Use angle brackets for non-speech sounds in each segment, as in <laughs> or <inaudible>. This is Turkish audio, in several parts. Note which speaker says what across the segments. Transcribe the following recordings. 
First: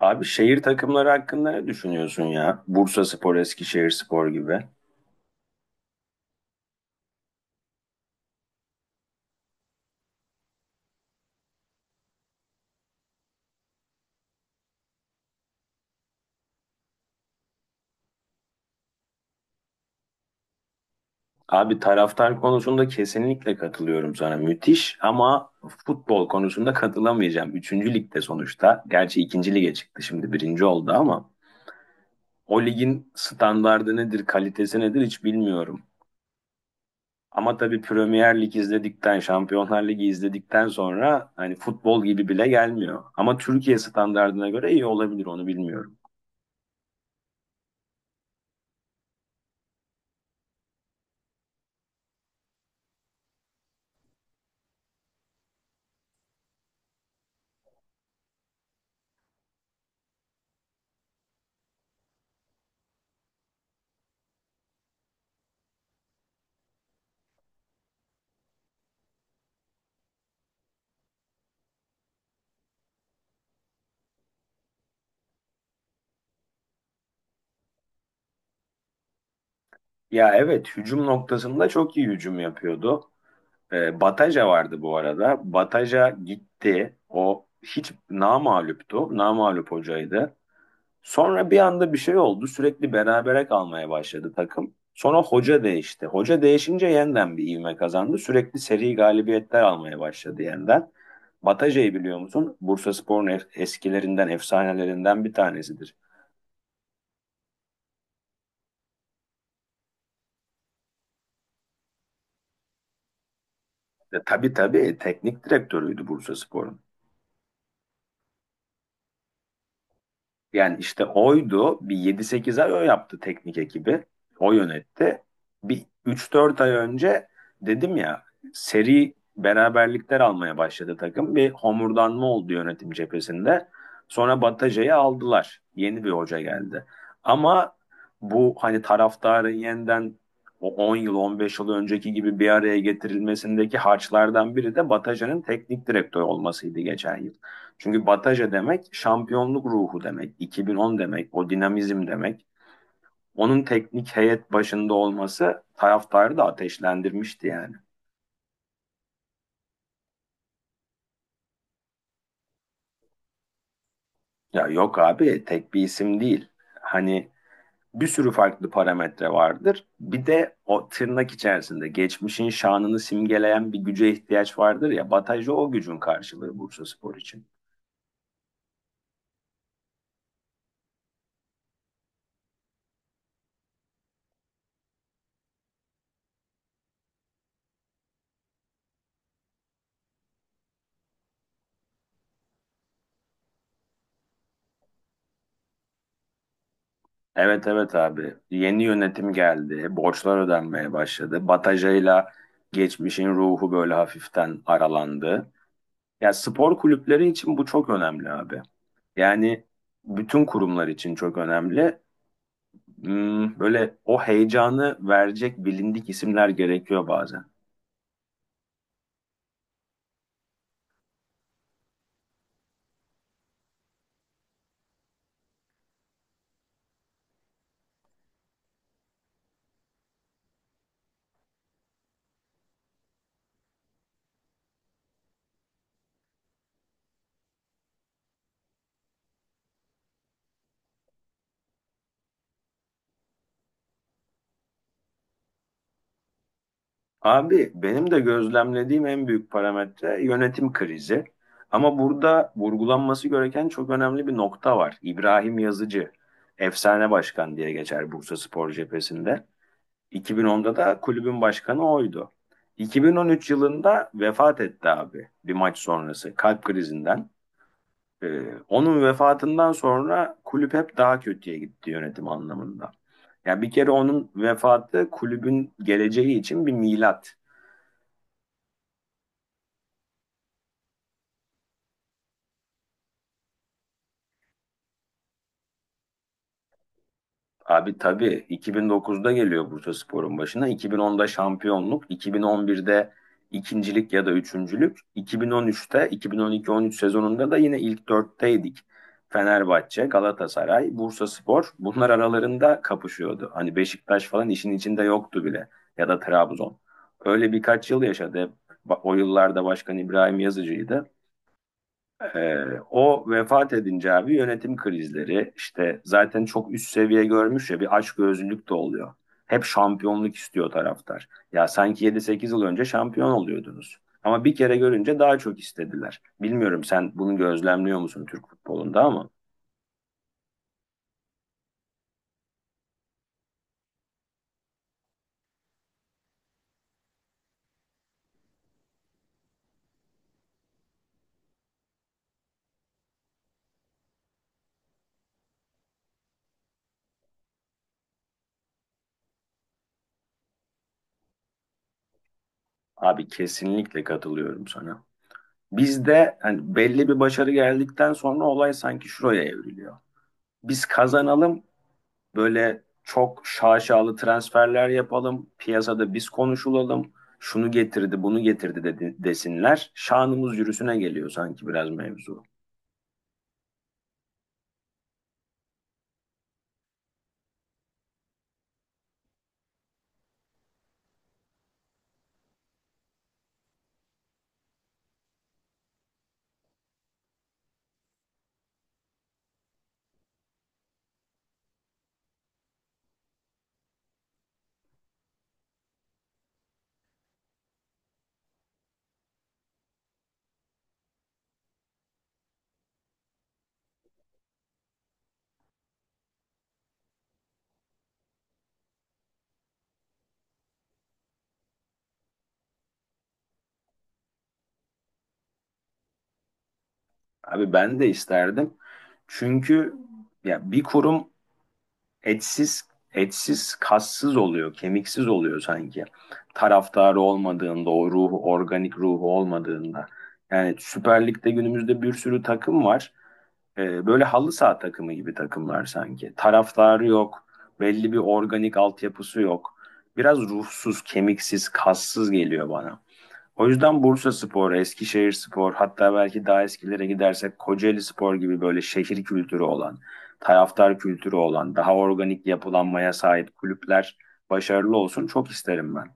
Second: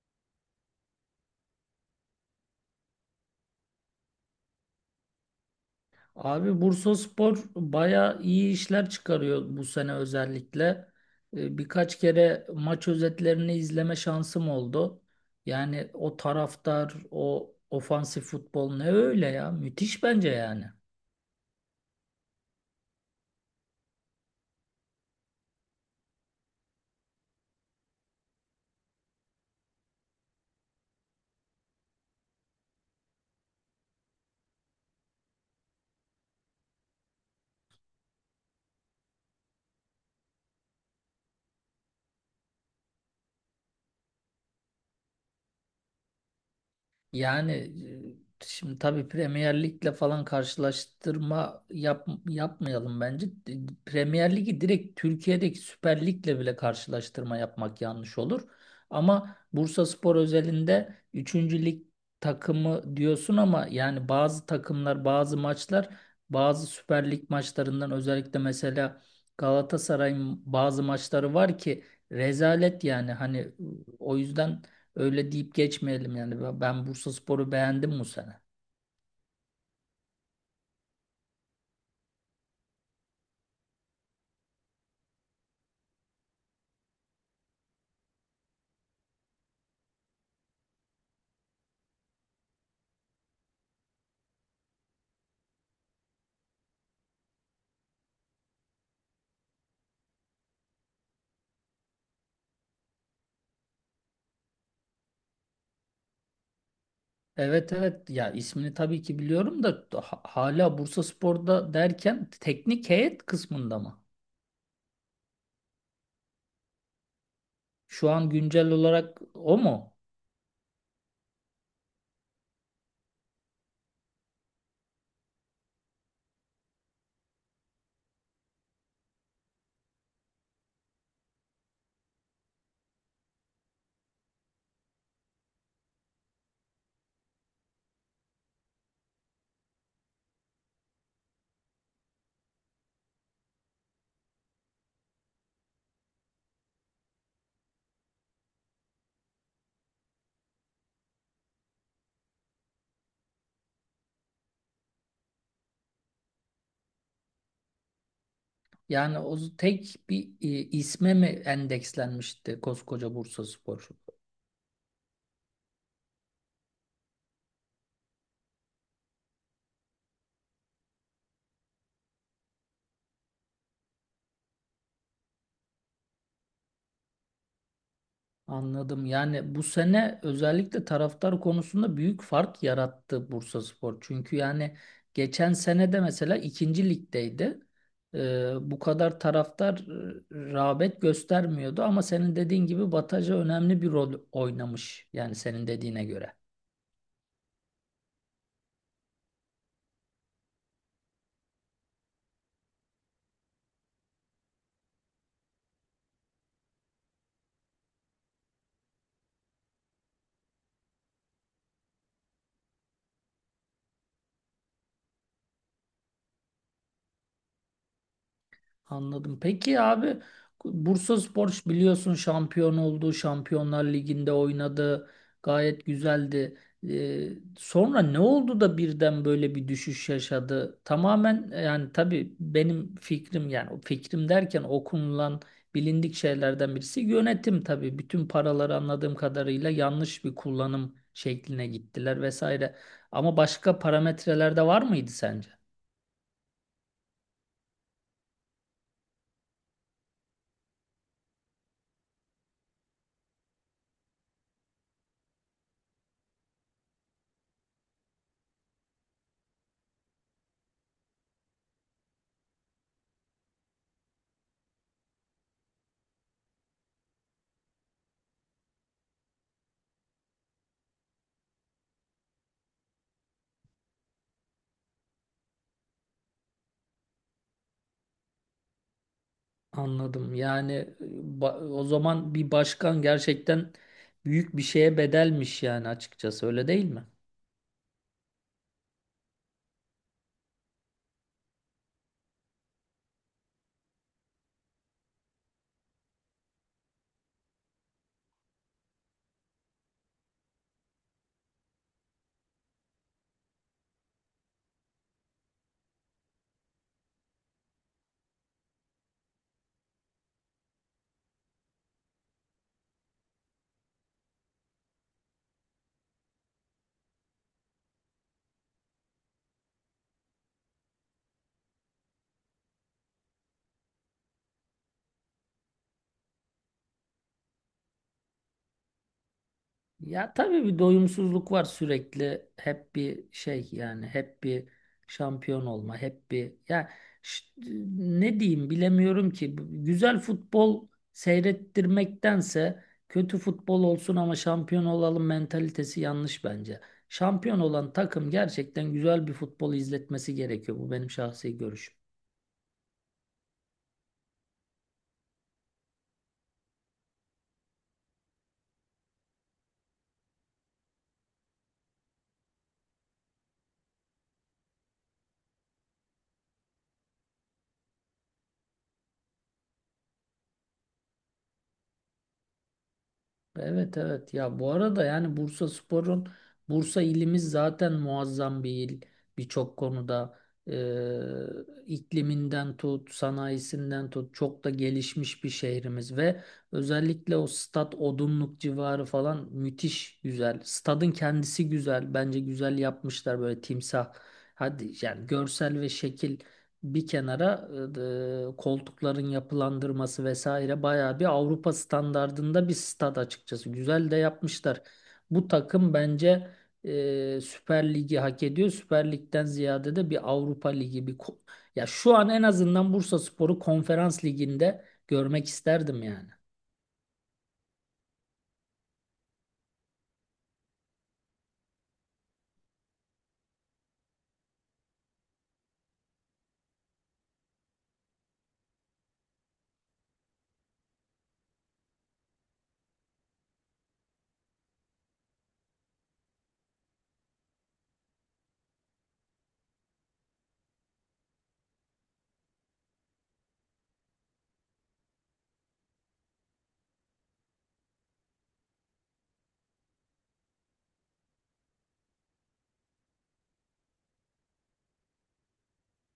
Speaker 1: Abi şehir takımları hakkında ne düşünüyorsun ya? Bursaspor, Eskişehirspor gibi.
Speaker 2: Abi Bursaspor baya iyi işler çıkarıyor bu sene özellikle. Birkaç kere maç özetlerini izleme şansım oldu. Yani o taraftar, o ofansif futbol ne öyle ya? Müthiş bence yani.
Speaker 1: Abi taraftar konusunda kesinlikle katılıyorum sana. Müthiş ama futbol konusunda katılamayacağım. Üçüncü ligde sonuçta. Gerçi ikinci lige çıktı şimdi birinci oldu ama o ligin standardı nedir, kalitesi nedir hiç bilmiyorum. Ama tabii Premier Lig izledikten, Şampiyonlar Ligi izledikten sonra hani futbol gibi bile gelmiyor. Ama Türkiye standardına göre iyi olabilir onu bilmiyorum.
Speaker 2: Yani Şimdi tabii Premier Lig'le falan karşılaştırma yapmayalım bence. Premier Lig'i direkt Türkiye'deki Süper Lig'le bile karşılaştırma yapmak yanlış olur. Ama Bursaspor özelinde üçüncü lig takımı diyorsun ama yani bazı takımlar, bazı Süper Lig maçlarından özellikle mesela Galatasaray'ın bazı maçları var ki rezalet yani hani, o yüzden öyle deyip geçmeyelim yani. Ben Bursaspor'u beğendim bu sene.
Speaker 1: Ya evet hücum noktasında çok iyi hücum yapıyordu. Bataja vardı bu arada. Bataja gitti. O hiç namağluptu. Namağlup hocaydı. Sonra bir anda bir şey oldu. Sürekli berabere kalmaya başladı takım. Sonra hoca değişti. Hoca değişince yeniden bir ivme kazandı. Sürekli seri galibiyetler almaya başladı yeniden. Bataja'yı biliyor musun? Bursaspor'un eskilerinden, efsanelerinden bir tanesidir.
Speaker 2: Evet evet ya, ismini tabii ki biliyorum da hala Bursaspor'da derken teknik heyet kısmında mı?
Speaker 1: Tabii tabii teknik direktörüydü Bursaspor'un.
Speaker 2: Şu an güncel olarak o mu?
Speaker 1: Yani işte oydu. Bir yedi sekiz ay o yaptı teknik ekibi. O yönetti. Bir üç dört ay önce dedim ya seri beraberlikler almaya başladı takım. Bir homurdanma oldu yönetim cephesinde. Sonra Bataja'yı aldılar. Yeni bir hoca geldi. Ama bu hani taraftarın yeniden o 10 yıl 15 yıl önceki gibi bir araya getirilmesindeki harçlardan biri de Bataja'nın teknik direktör olmasıydı geçen yıl. Çünkü Bataja demek şampiyonluk ruhu demek, 2010 demek, o dinamizm demek. Onun teknik heyet başında olması taraftarı da ateşlendirmişti yani.
Speaker 2: Yani tek bir isme mi endekslenmişti koskoca Bursaspor?
Speaker 1: Ya yok abi tek bir isim değil. Hani bir sürü farklı parametre vardır. Bir de o tırnak içerisinde geçmişin şanını simgeleyen bir güce ihtiyaç vardır ya. Bataja o gücün karşılığı Bursaspor için.
Speaker 2: Anladım. Yani bu sene özellikle taraftar konusunda büyük fark yarattı Bursaspor. Çünkü yani geçen sene de mesela ikinci ligdeydi. Bu kadar taraftar rağbet göstermiyordu, ama senin dediğin gibi Bataja önemli bir rol oynamış. Yani senin dediğine göre.
Speaker 1: Evet evet abi. Yeni yönetim geldi. Borçlar ödenmeye başladı. Batajayla geçmişin ruhu böyle hafiften aralandı. Ya spor kulüpleri için bu çok önemli abi. Yani bütün kurumlar için çok önemli. Böyle o heyecanı verecek bilindik isimler gerekiyor bazen.
Speaker 2: Anladım. Peki abi, Bursaspor biliyorsun şampiyon oldu. Şampiyonlar Ligi'nde oynadı. Gayet güzeldi. Ee, Sonra ne oldu da birden böyle bir düşüş yaşadı? Tamamen yani tabii benim fikrim, yani o fikrim derken, okunulan bilindik şeylerden birisi yönetim tabii. Bütün paraları anladığım kadarıyla yanlış bir kullanım şekline gittiler vesaire. Ama başka parametreler de var mıydı sence?
Speaker 1: Abi benim de gözlemlediğim en büyük parametre yönetim krizi. Ama burada vurgulanması gereken çok önemli bir nokta var. İbrahim Yazıcı, efsane başkan diye geçer Bursaspor cephesinde. 2010'da da kulübün başkanı oydu. 2013 yılında vefat etti abi bir maç sonrası kalp krizinden. Onun vefatından sonra kulüp hep daha kötüye gitti yönetim anlamında. Ya bir kere onun vefatı kulübün geleceği için bir milat.
Speaker 2: Anladım. Yani o zaman bir başkan gerçekten büyük bir şeye bedelmiş yani, açıkçası, öyle değil mi?
Speaker 1: Abi tabii 2009'da geliyor Bursaspor'un başına. 2010'da şampiyonluk, 2011'de ikincilik ya da üçüncülük, 2013'te 2012-13 sezonunda da yine ilk dörtteydik. Fenerbahçe, Galatasaray, Bursaspor bunlar aralarında kapışıyordu. Hani Beşiktaş falan işin içinde yoktu bile ya da Trabzon. Öyle birkaç yıl yaşadı. Hep o yıllarda Başkan İbrahim Yazıcı'ydı. Ee, o vefat edince abi yönetim krizleri işte zaten çok üst seviye görmüş ya bir açgözlülük de oluyor. Hep şampiyonluk istiyor taraftar. Ya sanki 7-8 yıl önce şampiyon oluyordunuz. Ama bir kere görünce daha çok istediler. Bilmiyorum sen bunu gözlemliyor musun Türk futbolunda ama
Speaker 2: Ya tabii bir doyumsuzluk var sürekli. Hep bir şey, yani hep bir şampiyon olma, hep bir ya, ş- ne diyeyim bilemiyorum ki. Güzel futbol seyrettirmektense kötü futbol olsun ama şampiyon olalım mentalitesi yanlış bence. Şampiyon olan takım gerçekten güzel bir futbol izletmesi gerekiyor. Bu benim şahsi görüşüm.
Speaker 1: abi kesinlikle katılıyorum sana. Bizde hani belli bir başarı geldikten sonra olay sanki şuraya evriliyor. Biz kazanalım böyle çok şaşalı transferler yapalım, piyasada biz konuşulalım, şunu getirdi, bunu getirdi dedi, desinler. Şanımız yürüsüne geliyor sanki biraz mevzu.
Speaker 2: Evet evet ya, bu arada yani Bursaspor'un, Bursa ilimiz zaten muazzam bir il birçok konuda. Ee, ikliminden tut, sanayisinden tut, çok da gelişmiş bir şehrimiz ve özellikle o stat Odunluk civarı falan müthiş güzel, stadın kendisi güzel bence, güzel yapmışlar böyle timsah, hadi yani görsel ve şekil bir kenara, koltukların yapılandırması vesaire bayağı bir Avrupa standardında bir stad açıkçası. Güzel de yapmışlar. Bu takım bence Süper Lig'i hak ediyor. Süper Lig'den ziyade de bir Avrupa Ligi, ya şu an en azından Bursaspor'u Konferans Ligi'nde görmek isterdim yani.
Speaker 1: Abi ben de isterdim. Çünkü ya bir kurum etsiz etsiz kassız oluyor, kemiksiz oluyor sanki. Taraftarı olmadığında, o ruhu, organik ruhu olmadığında. Yani Süper Lig'de günümüzde bir sürü takım var. Böyle halı saha takımı gibi takımlar sanki. Taraftarı yok, belli bir organik altyapısı yok. Biraz ruhsuz, kemiksiz, kassız geliyor bana. O yüzden Bursaspor, Eskişehirspor, hatta belki daha eskilere gidersek Kocaelispor gibi böyle şehir kültürü olan, taraftar kültürü olan, daha organik yapılanmaya sahip kulüpler başarılı olsun çok isterim ben.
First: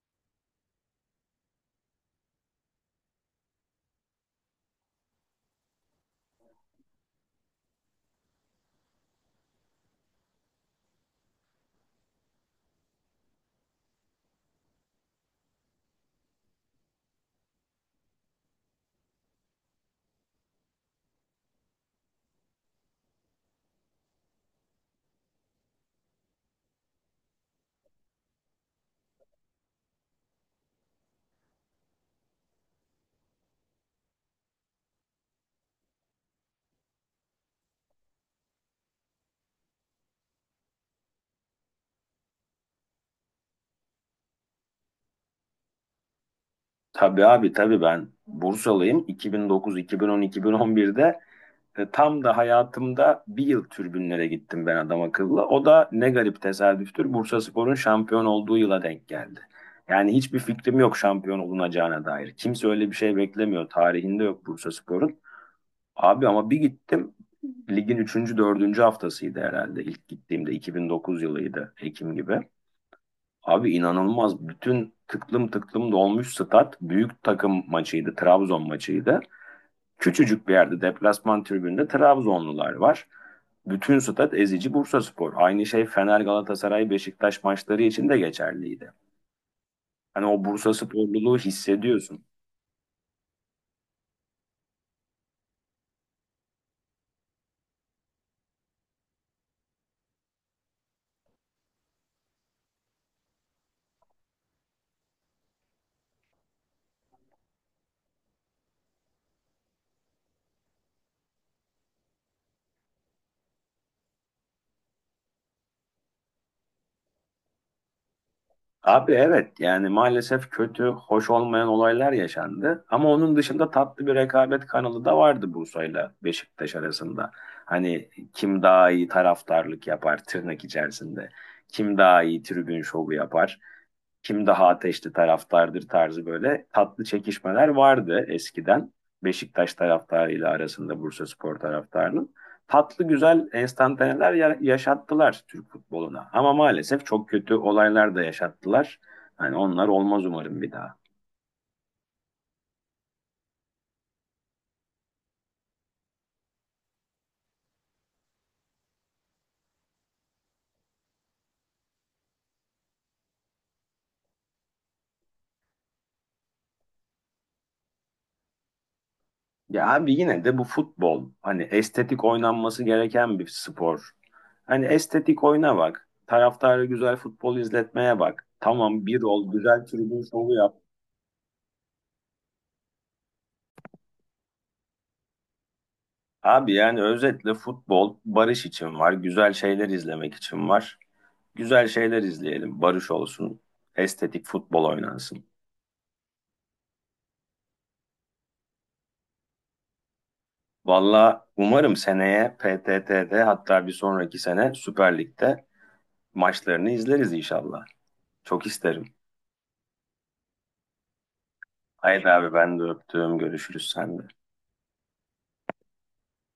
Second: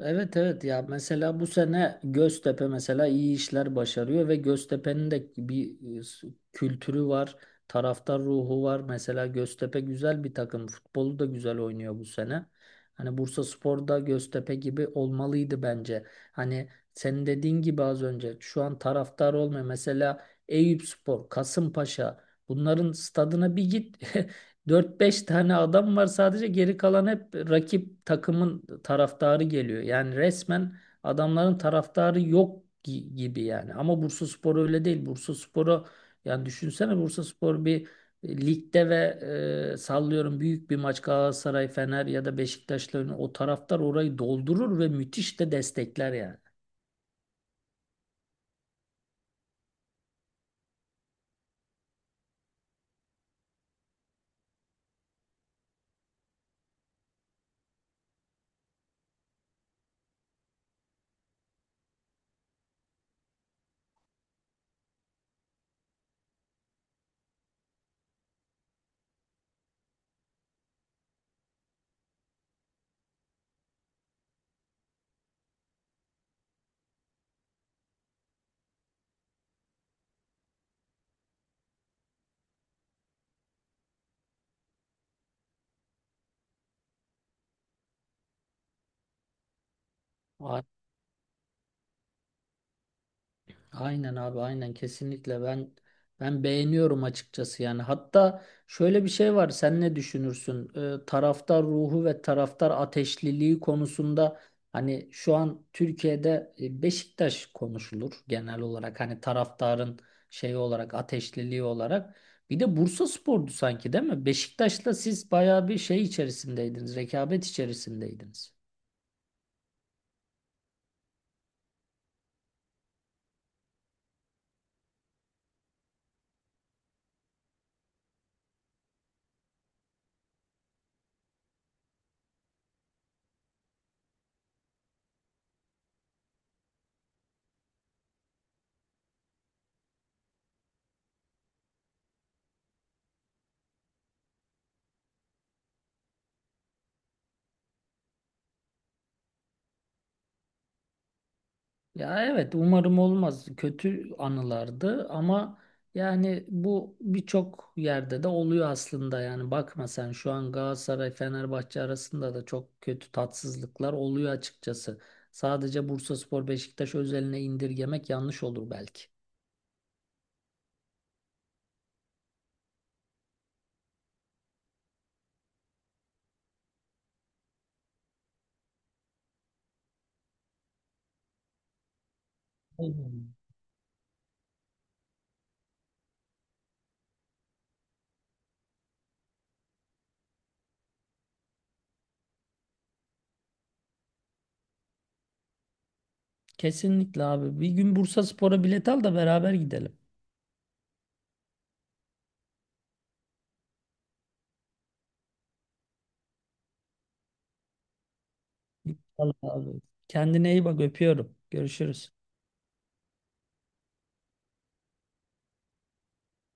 Speaker 2: Evet evet ya, mesela bu sene Göztepe mesela iyi işler başarıyor ve Göztepe'nin de bir kültürü var, taraftar ruhu var. Mesela Göztepe güzel bir takım, futbolu da güzel oynuyor bu sene. Hani Bursaspor da Göztepe gibi olmalıydı bence. Hani senin dediğin gibi az önce, şu an taraftar olmuyor. Mesela Eyüpspor, Kasımpaşa, bunların stadına bir git <laughs> dört beş tane adam var sadece, geri kalan hep rakip takımın taraftarı geliyor. Yani resmen adamların taraftarı yok gibi yani. Ama Bursaspor öyle değil. Yani düşünsene, Bursaspor bir ligde ve sallıyorum büyük bir maç, Galatasaray, Fener ya da Beşiktaş'la oynuyor, o taraftar orayı doldurur ve müthiş de destekler yani.
Speaker 1: Tabii abi tabii ben Bursalıyım. 2009, 2010, 2011'de tam da hayatımda bir yıl tribünlere gittim ben adam akıllı. O da ne garip tesadüftür. Bursaspor'un şampiyon olduğu yıla denk geldi. Yani hiçbir fikrim yok şampiyon olunacağına dair. Kimse öyle bir şey beklemiyor. Tarihinde yok Bursaspor'un. Abi ama bir gittim. Ligin üçüncü dördüncü haftasıydı herhalde. İlk gittiğimde 2009 yılıydı. Ekim gibi. Abi inanılmaz. Bütün tıklım tıklım dolmuş stat. Büyük takım maçıydı. Trabzon maçıydı. Küçücük bir yerde deplasman tribünde Trabzonlular var. Bütün stat ezici Bursa Spor. Aynı şey Fener Galatasaray Beşiktaş maçları için de geçerliydi. Hani o Bursa sporluluğu hissediyorsun.
Speaker 2: Aynen abi aynen, kesinlikle ben beğeniyorum açıkçası yani. Hatta şöyle bir şey var, sen ne düşünürsün? Taraftar ruhu ve taraftar ateşliliği konusunda hani şu an Türkiye'de Beşiktaş konuşulur genel olarak, hani taraftarın şeyi olarak, ateşliliği olarak, bir de Bursaspor'du sanki, değil mi? Beşiktaş'la siz bayağı bir şey içerisindeydiniz, rekabet içerisindeydiniz.
Speaker 1: Abi evet yani maalesef kötü, hoş olmayan olaylar yaşandı. Ama onun dışında tatlı bir rekabet kanalı da vardı Bursa'yla Beşiktaş arasında. Hani kim daha iyi taraftarlık yapar tırnak içerisinde. Kim daha iyi tribün şovu yapar. Kim daha ateşli taraftardır tarzı böyle tatlı çekişmeler vardı eskiden. Beşiktaş taraftarıyla arasında Bursaspor taraftarının. Tatlı güzel enstantaneler yaşattılar Türk futboluna. Ama maalesef çok kötü olaylar da yaşattılar. Hani onlar olmaz umarım bir daha.
Speaker 2: Ya evet, umarım olmaz. Kötü anılardı ama yani bu birçok yerde de oluyor aslında. Yani bakma sen, şu an Galatasaray Fenerbahçe arasında da çok kötü tatsızlıklar oluyor açıkçası. Sadece Bursaspor Beşiktaş özeline indirgemek yanlış olur belki.
Speaker 1: Ya abi yine de bu futbol hani estetik oynanması gereken bir spor. Hani estetik oyna bak. Taraftarı güzel futbol izletmeye bak. Tamam bir ol güzel tribün şovu yap.
Speaker 2: Aynen.
Speaker 1: Abi yani özetle futbol barış için var, güzel şeyler izlemek için var. Güzel şeyler izleyelim, barış olsun, estetik futbol oynansın.
Speaker 2: Kesinlikle abi. Bir gün Bursaspor'a bilet al da beraber gidelim.
Speaker 1: Valla umarım seneye PTT'de hatta bir sonraki sene Süper Lig'de maçlarını izleriz inşallah. Çok isterim.
Speaker 2: İnşallah abi. Kendine iyi bak, öpüyorum. Görüşürüz.
Speaker 1: Haydi abi ben de öptüm, görüşürüz sen